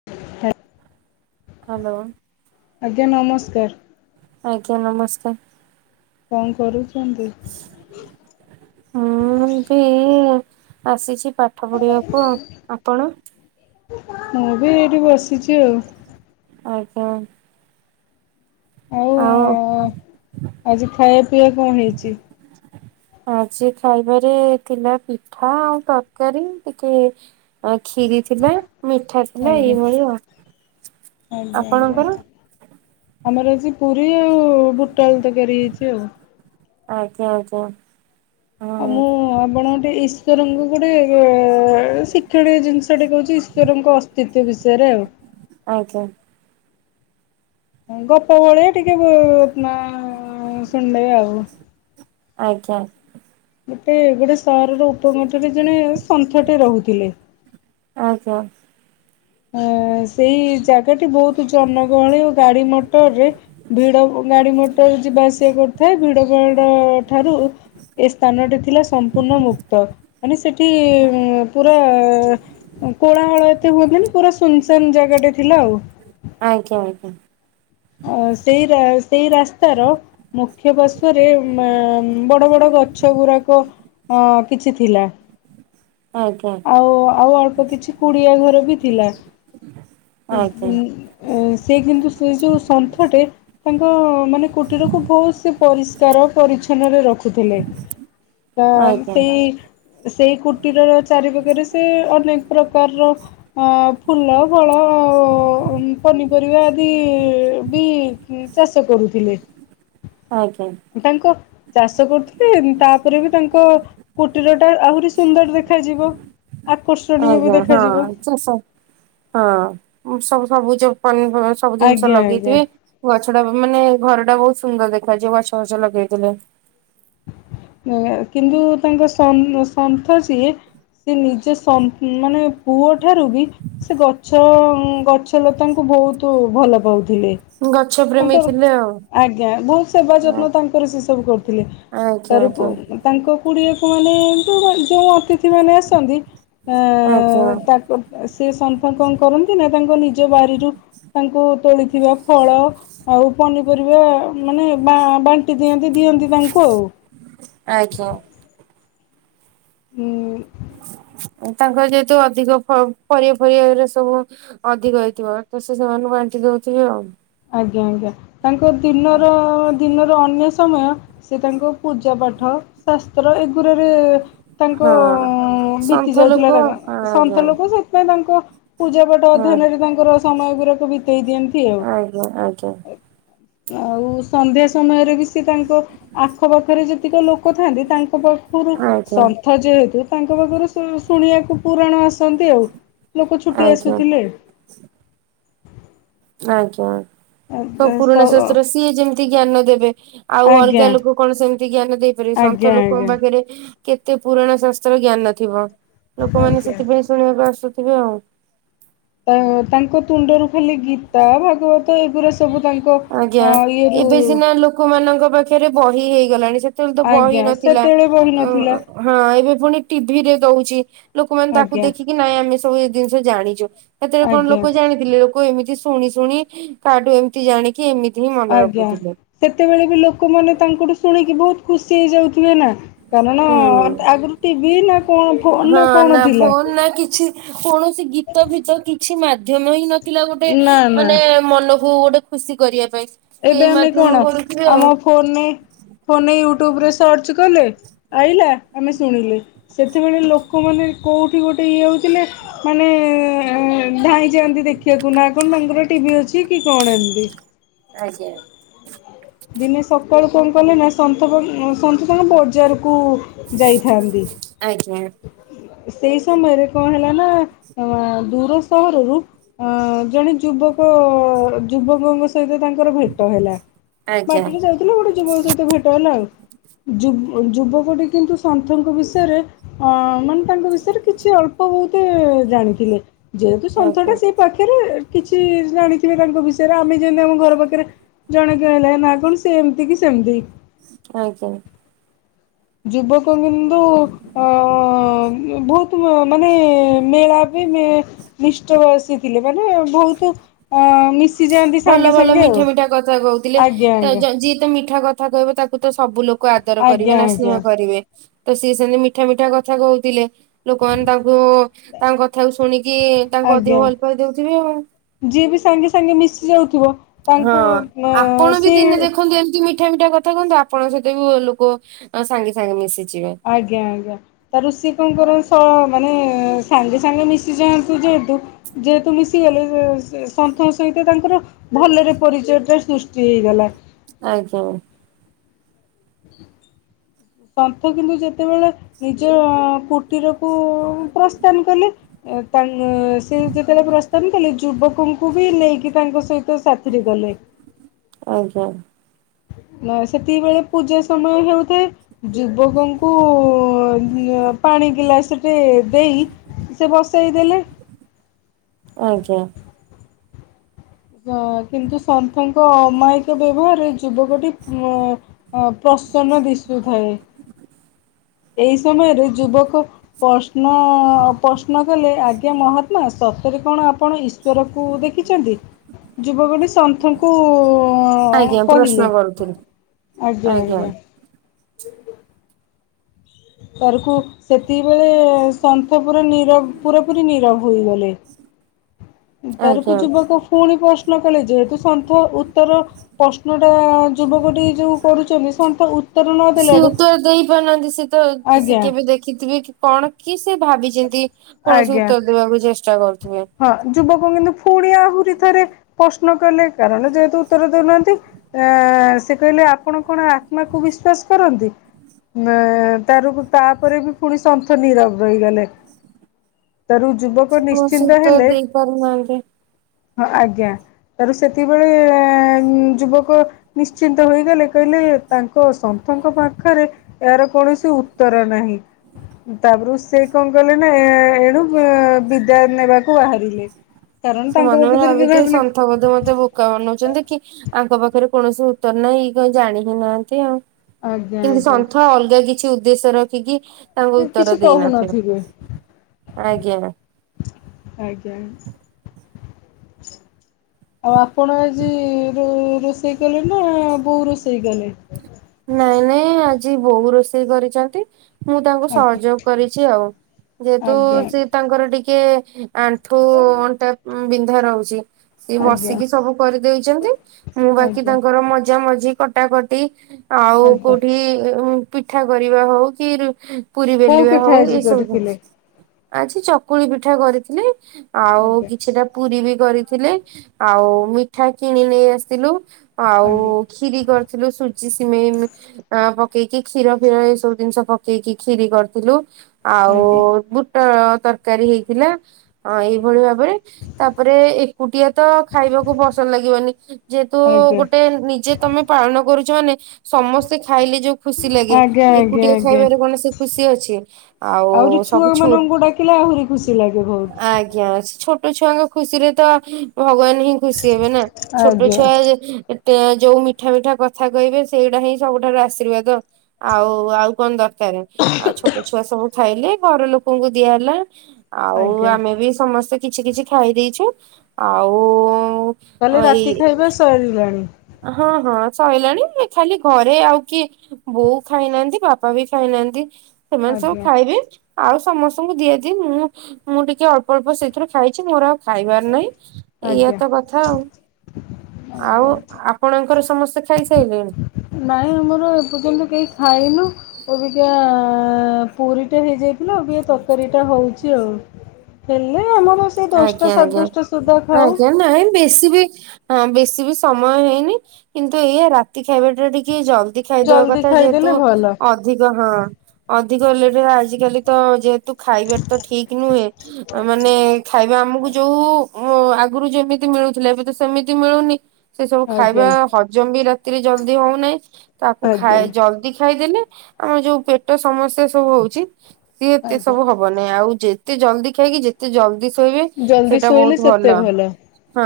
[unintelligible] Hello ଆଜ୍ଞା ନମସ୍କାର। ଆଜ୍ଞା ନମସ୍କାର। କଣ କରୁଛନ୍ତି? ମୁଁ ବି ଆସିଛି ପାଠ ପଢ଼ିବାକୁ ଆପଣ? ମୁଁ ବି ଏଇଠି ବସିଚି ଆଉ। ଆଉ କଣ? ଆଉ ଆଜି ଖାଇବା ପିଇବା କଣ ହେଇଚି? ଆଜି ଖାଇବାରେ ଥିଲା ପିଠା ଆଉ ତରକାରୀ ଟିକେ ଆ ଖିରି ଥିଲା ମିଠା ଥିଲା ଆଜ୍ଞା ଏଇଭଳି ଆଉ ଆଜ୍ଞା ଆପଣଙ୍କର? ଆଜ୍ଞା। ଆମର ଆଜି ପୁରୀ ଆଉ ବୁଟଆଳୁ ତରକାରୀ ହେଇଚି ଆଉ। ଆଜ୍ଞା ଆଜ୍ଞା ଆଜ୍ଞା। ହଁ ମୁଁ ଆପଣ ଗୋଟେଇସ୍ ଈଶ୍ୱରଙ୍କୁ ଗୋଟେ ଶିକ୍ଷଣୀୟ ଜିନିଷଟେ କହୁଚି ଈଶ୍ୱରଙ୍କ ଅସ୍ତିତ୍ୱ ବିଷୟରେ ଆଉ। ଆଜ୍ଞା। ଗପ ଭଳିଆ ଟିକେ ଶୁଣି ଦେବେ ଆଉ। [unintelligible] ଆଜ୍ଞା। ଗୋଟେ ଗୋଟେ ସହରର ଉପମଠରେ ଜଣେ ସନ୍ଥଟେ ରହୁଥିଲେ। ଆଜ୍ଞା। ଅ ସେଇ ଜାଗାଟି ବହୁତୁ ଜନଗହଳି ଓ ଗାଡି ମଟରରେ ଭିଡ ଗାଡି ମଟର ଯିବା ଆସିବା କରୁଥାଏ ଭିଡ଼ ବଡ଼ ଠାରୁ ଏ ସ୍ଥାନଟି ଥିଲା ସମ୍ପୂର୍ଣ୍ଣ ମୁକ୍ତ ମାନେ ସେଠି ପୁର କୋଳାହଳ ଏତେ ହୁଅନ୍ତିନି ପୁରା ସୁନସାନ ଜାଗା ଟେ ଥିଲା ଆଉ। ଆଜ୍ଞା ଆଜ୍ଞା। ଅଉ ସେଇ ରା ସେଇ ରାସ୍ତା ର ମୁଖ୍ୟ ପାର୍ଶ୍ଵରେ ଉମା ବଡ ବଡ ଗଛ ଗୁରାକ ଅ କିଛି ଥିଲା। ଆଜ୍ଞା। ଆଉ ଆଉ ଅଳ୍ପ କିଛି କୁଡିଆ ଘର ବି ଥିଲା। ଆଜ୍ଞା ଆଜ୍ଞା ଏଁ ସେ କିନ୍ତୁ ସେ ଯୋଉ ସନ୍ଥଟେ ତାଙ୍କ ମାନେ କୁଟୀରକୁ ବହୁତୁ ସେ ପରିଷ୍କାର ପରିଚ୍ଛନ୍ନରେ ରଖୁଥିଲେ। ତ ସେଇ ସେଇ କୁଟୀର ର ଚାରିପାଖରେ ସେ ଅନେକ ପ୍ରକାରର ହଁ ଫୁଲ ଫଳ ଆଉ ପନିପରିବା ଆଦି ବି ଉଁ ଚାଷ କରୁଥିଲେ। ଆଜ୍ଞା। ତାଙ୍କ ଚାଷ କରୁଥିଲେ ତାପରେ ବି ତାଙ୍କ କୁଟୀର ଟା ଆହୁରି ସୁନ୍ଦର ଦେ ଦେଖାଯିବ ଆକର୍ଷଣୀୟ ବି ଦେଖାଯିବ। ଚାଷ ହଁ ସବୁ ସବୁଜ ପନି ସବୁ ଜିନିଷ ଆଜ୍ଞା ଆଜ୍ଞା। ଲଗେଇଥିବେ। ଗଛ ଟା ମାନେ ଘର ଟା ବହୁତୁ ସୁନ୍ଦର ଦେଖ ଯିବ ଗଛ ଫଛ ଲଗେଇଥିଲେ। କିନ୍ତୁ ତାଙ୍କ ସନ ସନ୍ଥ ସିଏ। ସେ ନିଜେ ସ ମାନେ ପୁଅ ଠାରୁ ବି ସେ ଗଛ ଗଛ ଲତାଙ୍କୁ ବହୁତୁ ଭଲ ପାଉଥିଲେ। ଗଛ ପ୍ରେମୀ ତାଙ୍କର ଥିଲେ ଆଉ ଆଜ୍ଞା ବହୁତୁ ସେବା ଯତ୍ନ ତାଙ୍କର ସେ ସବୁ କରୁଥିଲେ। ଆଚ୍ଛା ତାର ଆଚ୍ଛା। ତାଙ୍କ କୁଡ଼ିଆକୁ ମାନେ ଯେଉଁ ଯେଉଁ ଅତିଥିମାନେ ଆସନ୍ତି। ଆଜ୍ଞା। ଆଁ ତାକୁ ସେ ସାଙ୍ଗେ ସାଙ୍ଗେ କଣ କରନ୍ତି ନା ତାଙ୍କ ନିଜ ବାରିରୁ ତାଙ୍କୁ ତୋଳିଥିବା ଫଳ। ଆଉ ପନିପରିବା ମାନେ ବାଣ୍ଟି ଦିଅନ୍ତି ଦିଅନ୍ତି ତାଙ୍କୁ ଆଉ। ଆଜ୍ଞା। ହୁଁ। ତାଙ୍କର ଯେହେତୁ ଅଧିକ ପରିବା ଫରିବା ସବୁ ଅଧିକ ହେଇଥିବ ତ ସେ ସେମାନଙ୍କୁ ବାଣ୍ଟି ଦଉଥିବେ ଆଉ। ଆଜ୍ଞା ଆଜ୍ଞା ତାଙ୍କ ଦିନର ଦିନର ଅନ୍ୟ ସମୟ। ସେ ତାଙ୍କ ପୂଜା ପାଠ ଶାସ୍ତ୍ର ଏଗୁରାରେ ତାଙ୍କ ହଁ ବିତି ସନ୍ଥ ଲୋକ ଯାଉଥିଲା ତାଙ୍କ ଆଜ୍ଞା। ସନ୍ଥ ଲୋକ ସେଥିପାଇଁ ତାଙ୍କ ପୂଜାପଠ ହଁ ଅଧ୍ୟୟନରେ ତାଙ୍କର ସମୟ ଗୁରାକ ବିତେଇ ଦିଅନ୍ତି ଆଉ। ହଁ ଆଜ୍ଞା। ହ। ଆଉ ସନ୍ଧ୍ୟା ସମୟରେ ବି ସେ ତାଙ୍କ ଆଖପାଖରେ ଯେତିକି ଲୋକ ଥାଆନ୍ତି ତାଙ୍କ ରୁ ଆଜ୍ଞା ସନ୍ଥ ଯେହେତୁ ତାଙ୍କ ପାଖରୁ ଶୁଣିବାକୁ ପୁରାଣ ଆସ ଆସନ୍ତି ଆଉ ଲୋକ ଛୁଟି ଆଜ୍ଞା ଆସୁଥିଲେ। ଆଜ୍ଞା ପୁରୁଣା ଶାସ୍ତ୍ର ସିଏ ଯେମିତି ଜ୍ଞାନ ଦେବେ ଆଉ ଆଜ୍ଞା ଅଲଗା ଲୋକ। କଣ ସେମିତି ଜ୍ଞାନ ଦେଇପାରିବି ଆଜ୍ଞା ସନ୍ଥ ଲୋକଙ୍କ ଆଜ୍ଞା। ପାଖରେ କେତେ ପୁରାଣା ଶାସ୍ତ୍ର ଜ୍ଞାନ ଥିବ। ଲୋକମାନେ ଆଜ୍ଞା। ସେଥିପାଇଁ ଶୁଣିବାକୁ ଆସୁଥିବେ ଆଉ। ତାଙ୍କ ତୁଣ୍ଡରୁ ଖାଲି ଗୀତା ଭାଗବତ ଏଗୁରା ସ ସବୁ ତାଙ୍କ ଇଏରୁ ଲୋକ ମାନଙ୍କ ପାଖରେ ବହି ହେଇଗଲାଣି ସେତେବେଳେ ତ ବହି ଆଜ୍ଞା ନଥିଲା। ସେତେବେଳେ ବହି ନଥିଲା ହଁ ଏବେ ପୁଣି ଟିଭିରେ ଦଉଛି ଲୋକମାନେ ତାକୁ ଆଜ୍ଞା ଦେଖିକି କି ନାଇଁ ଆମେ ସବୁ ଜିନିଷ ଜାଣିଛୁ ସେତରେଳେ କଣ ଆଜ୍ଞା ଲୋକ ଜାଣିଥିଲେ। ଏମିତି ଶୁଣି ଶୁଣି କାଠୁ ଏମିତି ଜାଣିକି ଏମିତି ହିଁ ମନେ ଆଜ୍ଞା ରଖୁଥିଲେ ସେତେବେଳେ ବି ଲୋକମାନେ ତାଙ୍କଠୁ ଶୁଣିକି ବହୁତ ଖୁସି ହେଇଯାଉଥିବେ ନା। କାରଣ ହୁଁ ଆଗୁରୁ ଟିଭି ନା କଣ ଫୋନ ହଁ ନା କଣ ଥିଲା। ଫୋନ ନା କିଛି କୌଣସି ଗୀତ ଭିତ କିଛି ମାଧ୍ୟମ ହିଁ ନଥିଲା ଗୋଟେ ନା ନା। ମାନେ ମନକୁ ଗୋଟେ ଖୁସି କରିବା ପାଇଁ। ସେଇ ଏବେ ଆମେ ମାଧ୍ୟମ କଣ କରୁଥିବେ ଆଉ। ଆମ ଫୋନ ଫୋନ ୟୁଟ୍ୟୁବରେ ସର୍ଚ୍ଚ କଲେ। ଆଇଲା ଆମେ ଶୁଣିଲେ ସେତେବେଳେ ଲୋକମାନେ କୋଉଠି ଗୋଟେ ଇଏ ହଉଥିଲେ। ମାନେ ଧାଇଁ ଯାଆନ୍ତି ଦେଖିବାକୁ ନା କଣ ତାଙ୍କର ଟିଭି ଅଛି କି କଣ ଏମିତି। ଆଜ୍ଞା। ଦିନେ ସକାଳୁ କଣ କଲେ ନା ସନ୍ଥ ସନ୍ଥ ତାଙ୍କ ବଜାରକୁ। ଯାଇଥାନ୍ତି। ଆଜ୍ଞା ସେଇ ସମୟରେ କଣ ହେଲା ନା ଦୂର ସହରରୁ। ଅଁ ଜଣେ ଯୁବକ ଯୁବକଙ୍କ ସହିତ ତାଙ୍କର ଭେଟ ହେଲା। ଆଜ୍ଞା ବାଟରେ ଯାଇଥିଲା ଗୋଟେ ଯୁବକ ସହିତ ଭେଟ ହେଲା ଆଉ। ଯୁବକଟି କିନ୍ତୁ ସନ୍ଥଙ୍କ ବିଷୟରେ। ହଁ ମାନେ ତାଙ୍କ ବିଷୟରେ କିଛି ଅଳ୍ପ ବହୁତୁ ଜାଣିଥିଲେ। ଯେହେତୁ ସନ୍ଥ ଆଜ୍ଞା ଟା ସେ ପାଖରେ କିଛି ଜାଣି ଥିବେ ତାଙ୍କ ବିଷୟରେ ଆମେ ଯେମିତି ଆମ ଘର ପାଖରେ ଜଣେକଣ ହେଲା ନା କଣ ସେ ଏମିତି କିି ସେମିତି। ଆଜ୍ଞା। ଯୁବକ କିନ୍ତୁ ଅ ବହୁତ ମାନେ ମେଳା ଇ ମି ମିଷ୍ଟର ଆସିଥିଲେ ମାନେ ଭଉତୁ ଅ ନି ଭଲ ଭଲ ମିଠା ମିଠା କଥା ଆଜ୍ଞା କହୁଥିଲେତ ଆଜ୍ଞା ଯିଏ ତ ମିଠା କଥା କହିବ ତାକୁ ତ ସବୁ ଲୋକ କୁ ଆଦର କରିବେ ଆଜ୍ଞା ନା ଆଜ୍ଞା ସ୍ନେହ କରିବେ ତ ସିଏ ସେମିତି ମିଠା ମିଠା କଥା କହୁଥିଲେ। ଲୋକମାନେ ତାଙ୍କୁ ତାଙ୍କ କଥାକୁ ଶୁଣିକି ତାଙ୍କୁ ଆଜ୍ଞା ଅଧିକ ଭଲ ପାଇଁ ଦଉଥିବେ ଆଉ। ଯିଏ ବି ସାଙ୍ଗେ ସାଙ୍ଗେ ମିଶି ଯାଉଥିବ। ହଁ ତାଙ୍କୁ ଅ ଆପଣ ବି ସିଏ ଦିନେ ଦେଖନ୍ତୁ ଏମିତି ମି ମିଠା ମିଠା କଥା କୁହନ୍ତୁ ଆପଣଙ୍କ ସହିତ ବି ଲୋକ ସାଙ୍ଗେ ସାଙ୍ଗେ ମିଶିଯିବେ। ଆଜ୍ଞା ଆଜ୍ଞା। ତା ରୋଷେଇ କଣ କର ମାନେ ସାଙ୍ଗେ ସାଙ୍ଗେ ମିଶି ଯାଆନ୍ତୁ ଯେହେତୁ ଯେହେତୁ ମିଶିଗଲେ ସନ୍ଥଙ୍କ ସହିତ ତାଙ୍କର ଭଲରେ ପରିଚୟଟା ସୃଷ୍ଟି ହେଇଗଲା। ଆଜ୍ଞା ସନ୍ଥ କିନ୍ତୁ ଯେତେବେଳେ ନିଜ କୁଟୀରକୁ ପ୍ରସ୍ଥାନ କଲେ। ତା ସେ ଯେତେବେଳେ ପ୍ରସ୍ତାବ କଲେ ଯୁବକଙ୍କୁ ବି ନେଇକି ତାଙ୍କ ସହିତ ସାଥିରେ ଗଲେ। ଆଜ୍ଞା। ନା ସେତିିବଳେ ପୂଜା ସମୟ ହେଉଥାଏ। ଯୁବକଙ୍କୁ ଆ ପାଣି ଗିଲାସ ଟେ ଦେଇ ସେ ବସେଇ ଦେଲେ। ଆଜ୍ଞା। ଅ କିନ୍ତୁ ସନ୍ଥଙ୍କ ଅମାୟିକ ବ୍ୟବହାରରେ ଯୁବକଟିଉଁ ଅ ପ୍ରସନ୍ନ ଦିଶୁଥାଏ। ଏହି ସମୟରେ ଯୁବକ ପ୍ରଶ୍ନ ପ୍ରଶ୍ନ କଲେ ଆଜ୍ଞା ମହାତ୍ମା ସତରେ କଣ ଆପଣ ଇ ଜ୍ୱରକୁ ଦେଖିଛନ୍ତି ଯୁବକଢ଼ି ସନ୍ଥଙ୍କୁ ଉଁ ହ ଆଜ୍ଞା କହିଲେ ପ୍ରଶ୍ନ କରୁଥିଲି ଆଜ୍ଞା ଆଜ୍ଞା। ତରକୁ ସେତିକିବେଳେ ସନ୍ଥ ପୁରା ନିରବ ପୁରା ପୁରୀ ନିରବ ହେଗଲେ ତାରକୁ ଆଜ୍ଞା ଯୁବକ ପୁଣି ପ୍ରଶ୍ନ କଲେ ଯେହେତୁ ସନ୍ଥ ଉତ୍ତର ପ୍ରଶ୍ନ ଟା ଯୁବକ ଟି ଯୋଉ କରୁଛନ୍ତି ସନ୍ତ ଉତ୍ତର ନ ସିଏ ଦେଲାଡୁ ଉତ୍ତର ଦେଇ ପାରୁନାହାନ୍ତି ସେ ତ ସେ କେବେ ଦେଖିଥିବେ କି କଣ କି ସେ ଭାବିଛନ୍ତି। କୌଣସି ଆଜ୍ଞା। ଉତ୍ତର ଦେବାକୁ ଚେଷ୍ଟା କରୁଥିବେ। ହଁ ଯୁବକ କିନ୍ତୁ ପୁଣି ଆହୁରି ଥରେ ପ୍ରଶ୍ନ କଲେ କାରଣ ଯେହେତୁ ଉତ୍ତର ଦଉନାହାନ୍ତି। ଆ ସେ କହିଲେ ଆପଣ କଣ ଆତ୍ମାକୁ ବିଶ୍ଵାସ କରନ୍ତି? ନା ତାର ତାପରେ ବି ପୁଣି ସନ୍ଥ ନିରବ ରହିଗଲେ। ତାରୁ ଯୁବଗ ନି ସନ୍ତ ଦେଇପାରୁନାହାନ୍ତି। ହଁ ଆଜ୍ଞା ତାର ସେତିବେଳେ ଏ ଯୁବକ ନିଶ୍ଚିନ୍ତ ହେଗଲେ କହିଲେ ତାଙ୍କ ସନ୍ଥଙ୍କ ପାଖରେ ଏହାର କୌଣସି ଉତ୍ତର ନାହିଁ। ତାପରେ ସେ କଣ କଲେ ନା ଏଣୁ ଏ ବିଦାୟ ନେବାକୁ ବାହାରିଲେ। କାରଣ ତାଙ୍କ ସେମାନେ ପ୍ରକୃତିରେ କି ଭାବିଥିବେ ଭାବିଲେ ସନ୍ଥ ବୋଧେ ମତେ କ ବନଉଛନ୍ତି କି ଆଙ୍କ ପାଖରେ କୌଣସି ଉତ୍ତର ନାହିଁ ଏଇ କ ଜାଣି ହିଁ ନାହାନ୍ତି ଆଉ। ଆଜ୍ଞା କିନ୍ତୁ ଆଜ୍ଞା ସନ୍ଥ ଅଲଗା କିଛି ଉଦ୍ଦେଶ୍ୟ ରଖିକି ତାଙ୍କୁ କିଛି ଉତ୍ତର ଦେଇ ନଥିବ କହୁନଥିବେ ଆଜ୍ଞା। ଆଜ୍ଞା। ଆଉ ଆପଣ ଏଜି ରୋଷେଇ ସେଇ କଲେ ନା ବୋଉ ରୋଷେଇ କଲେ? ନାଇଁ ନାଇଁ ଆଜି ବୋଉ ରୋଷେଇ କରିଚନ୍ତି ମୁଁ ତାଙ୍କୁ ଆଜ୍ଞା ସହଯୋଗ କରିଛି ଆଉ, ଯେହେତୁ ଆଜ୍ଞା ସେ ତାଙ୍କର ଟିକେ ଆଣ୍ଠୁ, ଅଣ୍ଟା ବିନ୍ଧା ରହୁଚି ସିଏ ଆଜ୍ଞା ବସିକି ସବୁ କରିଦଉଛନ୍ତି, ମୁଁ ବାକି ଆଜ୍ଞା ତାଙ୍କର ମଜା ମଜି, କଟାକଟି ଆଉ ଆଜ୍ଞା। କୋଉଠି ପିଠା କରିବା ହଉ କି-ରୁ- ପୁରୀ କୋଉ ବେଲିବା ପିଠା ହଉ ଏ ଆଜି ସବୁ‌ ଜିନ୍ କରିଥିଲେ? ଆଜି ଚକୁଳି ପିଠା କରିଥିଲି, ଆଉ ଆଜ୍ଞା କିଛିଟା ପୁରୀ ବି କରିଥିଲି। ଆଉ ମିଠା କିଣି ନେଇ ଆସିଥିଲୁ ଆଉ ଆଜ୍ଞା କ୍ଷୀରି କରିଥିଲୁ ସୁଜି, ସି ମେଇ--ପକେଇକି କ୍ଷୀର ଫିର ଏ ସବୁ ଜିନିଷ ପକେଇକି କ୍ଷିରୀ‌ କରିଥିଲୁ ଆଜ୍ଞା ଆଉ ଆଜ୍ଞା ବୁଟ ତରକାରୀ ହେଇଥିଲା, ଆ ଏଇଭଳି ଆଜ୍ଞା ଭାବରେ ତାପରେ ଏକୁଟିଆ ତ ଖାଇବାକୁ ପସନ୍ଦ ଲାଗିବନି, ଯେହେତୁ ଗୋଟେ ନିଜେ ତମେ ପାଳନ କରୁଛ ମାନେ ସମସ୍ତେ ଖାଇଲେ ଯୋଉ ଖୁସି ଲାଗେ ଆଜ୍ଞା ଆଜ୍ଞା ଏକୁଟିଆ ଆଜ୍ଞା ଖାଇବାରେ କଣ ସେ ଖୁସି ଅଛି? ଆଉ ସବୁ ଛୁ- ଥିଲେ ଆହୁରି ଖୁସି ଲାଗେ ବହୁତ ଆଜ୍ଞା ଅଛି ଛୋ ଛୋଟ ଛୁଆଙ୍କ ଖୁସି ରେ ତ ଭଗବାନ ହିଁ ଖୁସି ହେବେ ନା, ଛୋଟ ଆଜ୍ଞା ଛୁଆ ଯେ ଏତେ ଯୋଉ ମିଠା ମିଠା କଥା କହିବେ ସେଇଟା ହିଁ ସବୁଠାରୁ ଆଶୀର୍ବାଦ ଆଉ ଆଉ କଣ ଦରକାର ଆଉ ଛୋଟ ଛୁଆ ସବୁ ଖାଇଲେ ଘର ଲୋକଙ୍କୁ ଦିଆହେଲା, ଆଉ ଆଜ୍ଞା ଆମେ ବି ସମସ୍ତେ କିଛି କିଛି ଖାଇ ଦେଇଛୁ ଆଉ ତାହାଲେ ରାତି ଏଇ ଖାଇବା ସରିଲାଣି? ହଁ ହଁ ସଇଲାଣି, ଖାଲି ଘରେ ଆଉ କିଏ ବୋଉ ଖାଇନାହାନ୍ତି, ବାପା ବି ଖାଇନାହାନ୍ତି, ସେମାନେ ସବୁ ଆଜ୍ଞା ଖାଇବେ ଆଉ ସମସ୍ତଙ୍କୁ ଦିଆଦି ମୁଁ ମୁଁ ଟିକେ ଅଳ୍ପ ଅଳ୍ପ ସେଥିରୁ ଖାଇଚି ମୋର ଆଉ ଖାଇବାର ନାଇଁ ଏୟା ଆଜ୍ଞା ତ କଥା ଆଉ, ଆଉ ଆଜ୍ଞା ଆପଣଙ୍କର ସମସ୍ତେ ଖାଇସାଇଲେଣି? ନାଇଁ, ଆମର ଏପର୍ଯ୍ୟନ୍ତ କେହି ଖାାଇନୁ ଅବିକା--ପୁରି ଟା ହେଇଯାଇଥିଲା, ଅବିକା ତରକାରୀ ଟା ହଉଚି ଆଉ। ହେଲେ ଆମର ସେ ଆଜ୍ଞା, ଆଜ୍ଞା, ଆଜ୍ଞା। ନାଇଁ ବେଶି ବି ହଁ ବେଶି ବି ସମୟ ହେଇନି, କିନ୍ତୁ ଏଇଆ ରା ତି ଖାଇବା ଟା ଟିକେ ଜଲ୍ଦି ଖାଇଦବା ଜଲ୍ଦି କଥା, ଯେହେତୁ ଖାଇଦେଲେ ଭଲ ଅ ଅଧିକ ହଁ ଅଧିକ ଲେଟ ଆଜିକାଲି ତ ଯେହେତୁ ଖାଇବା ତ ଠିକ ନୁହେଁ ମାନେ ଖାଇବା ଆମକୁ ଯୋଉ ଆଗରୁ ଯେମିତି ମିଳୁଥିଲା ଏବେ ତ ସେମିତି ମିଳୁନି ସେ ସବୁ ଖାଇବା ଆଜ୍ଞା ହଜମ ବି ରାତିରେ ଜଲଦି ହଉନାହିଁ। ତାକୁ ଖାଇ ଆଜ୍ଞା ଜଲଦି ଖାଇଦେଲେ ଆମର ଯୋଉ ପେଟ ସମସ୍ୟା ସବୁ ହଉଚି ସିଏ ଏତେ ସବୁ ଆଜ୍ଞା ହବନାଇଁ ଆଉ ଯେତେ ଜଲଦି ଖାଇକି ଯେତେ ଜଲଦି ଶୋ ଜଲ୍ଦି ସେଟା ଶୋଇଲେ ବହୁତ ଭଲ। ସେତେ ହଁ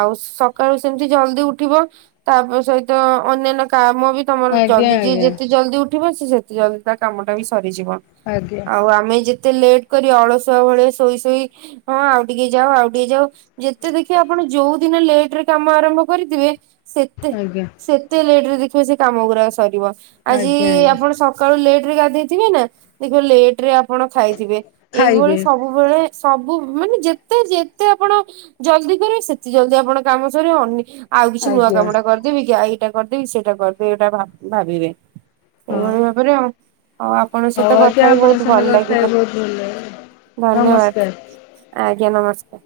ଆଉ ସକାଳୁ ସେମିତି ଜଲଦି ଉଠିବ। ତାପ ସହିତ ଅନ୍ୟାନ୍ୟ କାମ ବି ତମର ଆଜ୍ଞା ଜଲଦି ଯିଏ ଆଜ୍ଞା ଯେତେ ଜଲଦି ଉଠିବ ସେ ସେତେ ଜଲଦି ତା କାମଟା ବି ସରିଯିବ। ଆଜ୍ଞା। ଆଉ ଆମେ ଯେତେ ଲେଟ୍ କରି ଅଳସୁଆ ଭଳିଆ ଶୋଇ ଶୋଇ ହଁ ଆଉ ଟିକେ ଯାଉ ଆଉ ଟିକେ ଯାଉ ଯେତେ ଦେଖିବ ଆପଣ ଯୋଉ ଦିନ ଲେଟ ରେ କାମ ଆରମ୍ଭ କରିଥିବେ ସେତେ ଆଜ୍ଞା ସେ ତେ ଲେଟରେ ଦେଖିବେ ସେ କାମ ଗୁରାକ ସରିବ, ଆଜି ଆଜ୍ଞା ଆଜ୍ଞା ଆପଣ ସ କାଳୁ ଲେଟ ରେ ଗାଧେଇଥିବେ ନା ଦେଖିବେ ଲେଟ ରେ ଆପଣ ଖାଇଥିବେ ଏଇଭଳି ଖାଇବେ ସବୁବେଳେ ସବୁ ମାନେ ଯେତେ ଯେତେ ଆପଣ ଜଲଦି କରିବେ ସେତେ ଜଲଦି ଆପଣ କାମ ସରିବେ ଅନି ଆଉ କିଛି ନୂଆ ଆଜ୍ଞା କାମଟା କରିଦେବି କି, ଏଇଟା କରିଦେବି ସେଇଟା କରିଦେବି ଏଇଟା ଭା ଭାବିବେ। ହଁ ଏଇଭଳି ଭାବରେ ଆ ଆ ଆ ପଣ ସହିତ ହଉ କଥା ଆଜ୍ଞା ହେଇ ଆପଣଙ୍କ ବୋହୁତ ସାଙ୍ଗେ ଭଲ କଥା ଲାଗିଲା ହେଇ ବହୁତ ଭଲ ଲାଗିଲା ଧନ୍ୟବାଦ। ନମସ୍କାର। ଆଜ୍ଞା ନମସ୍କାର।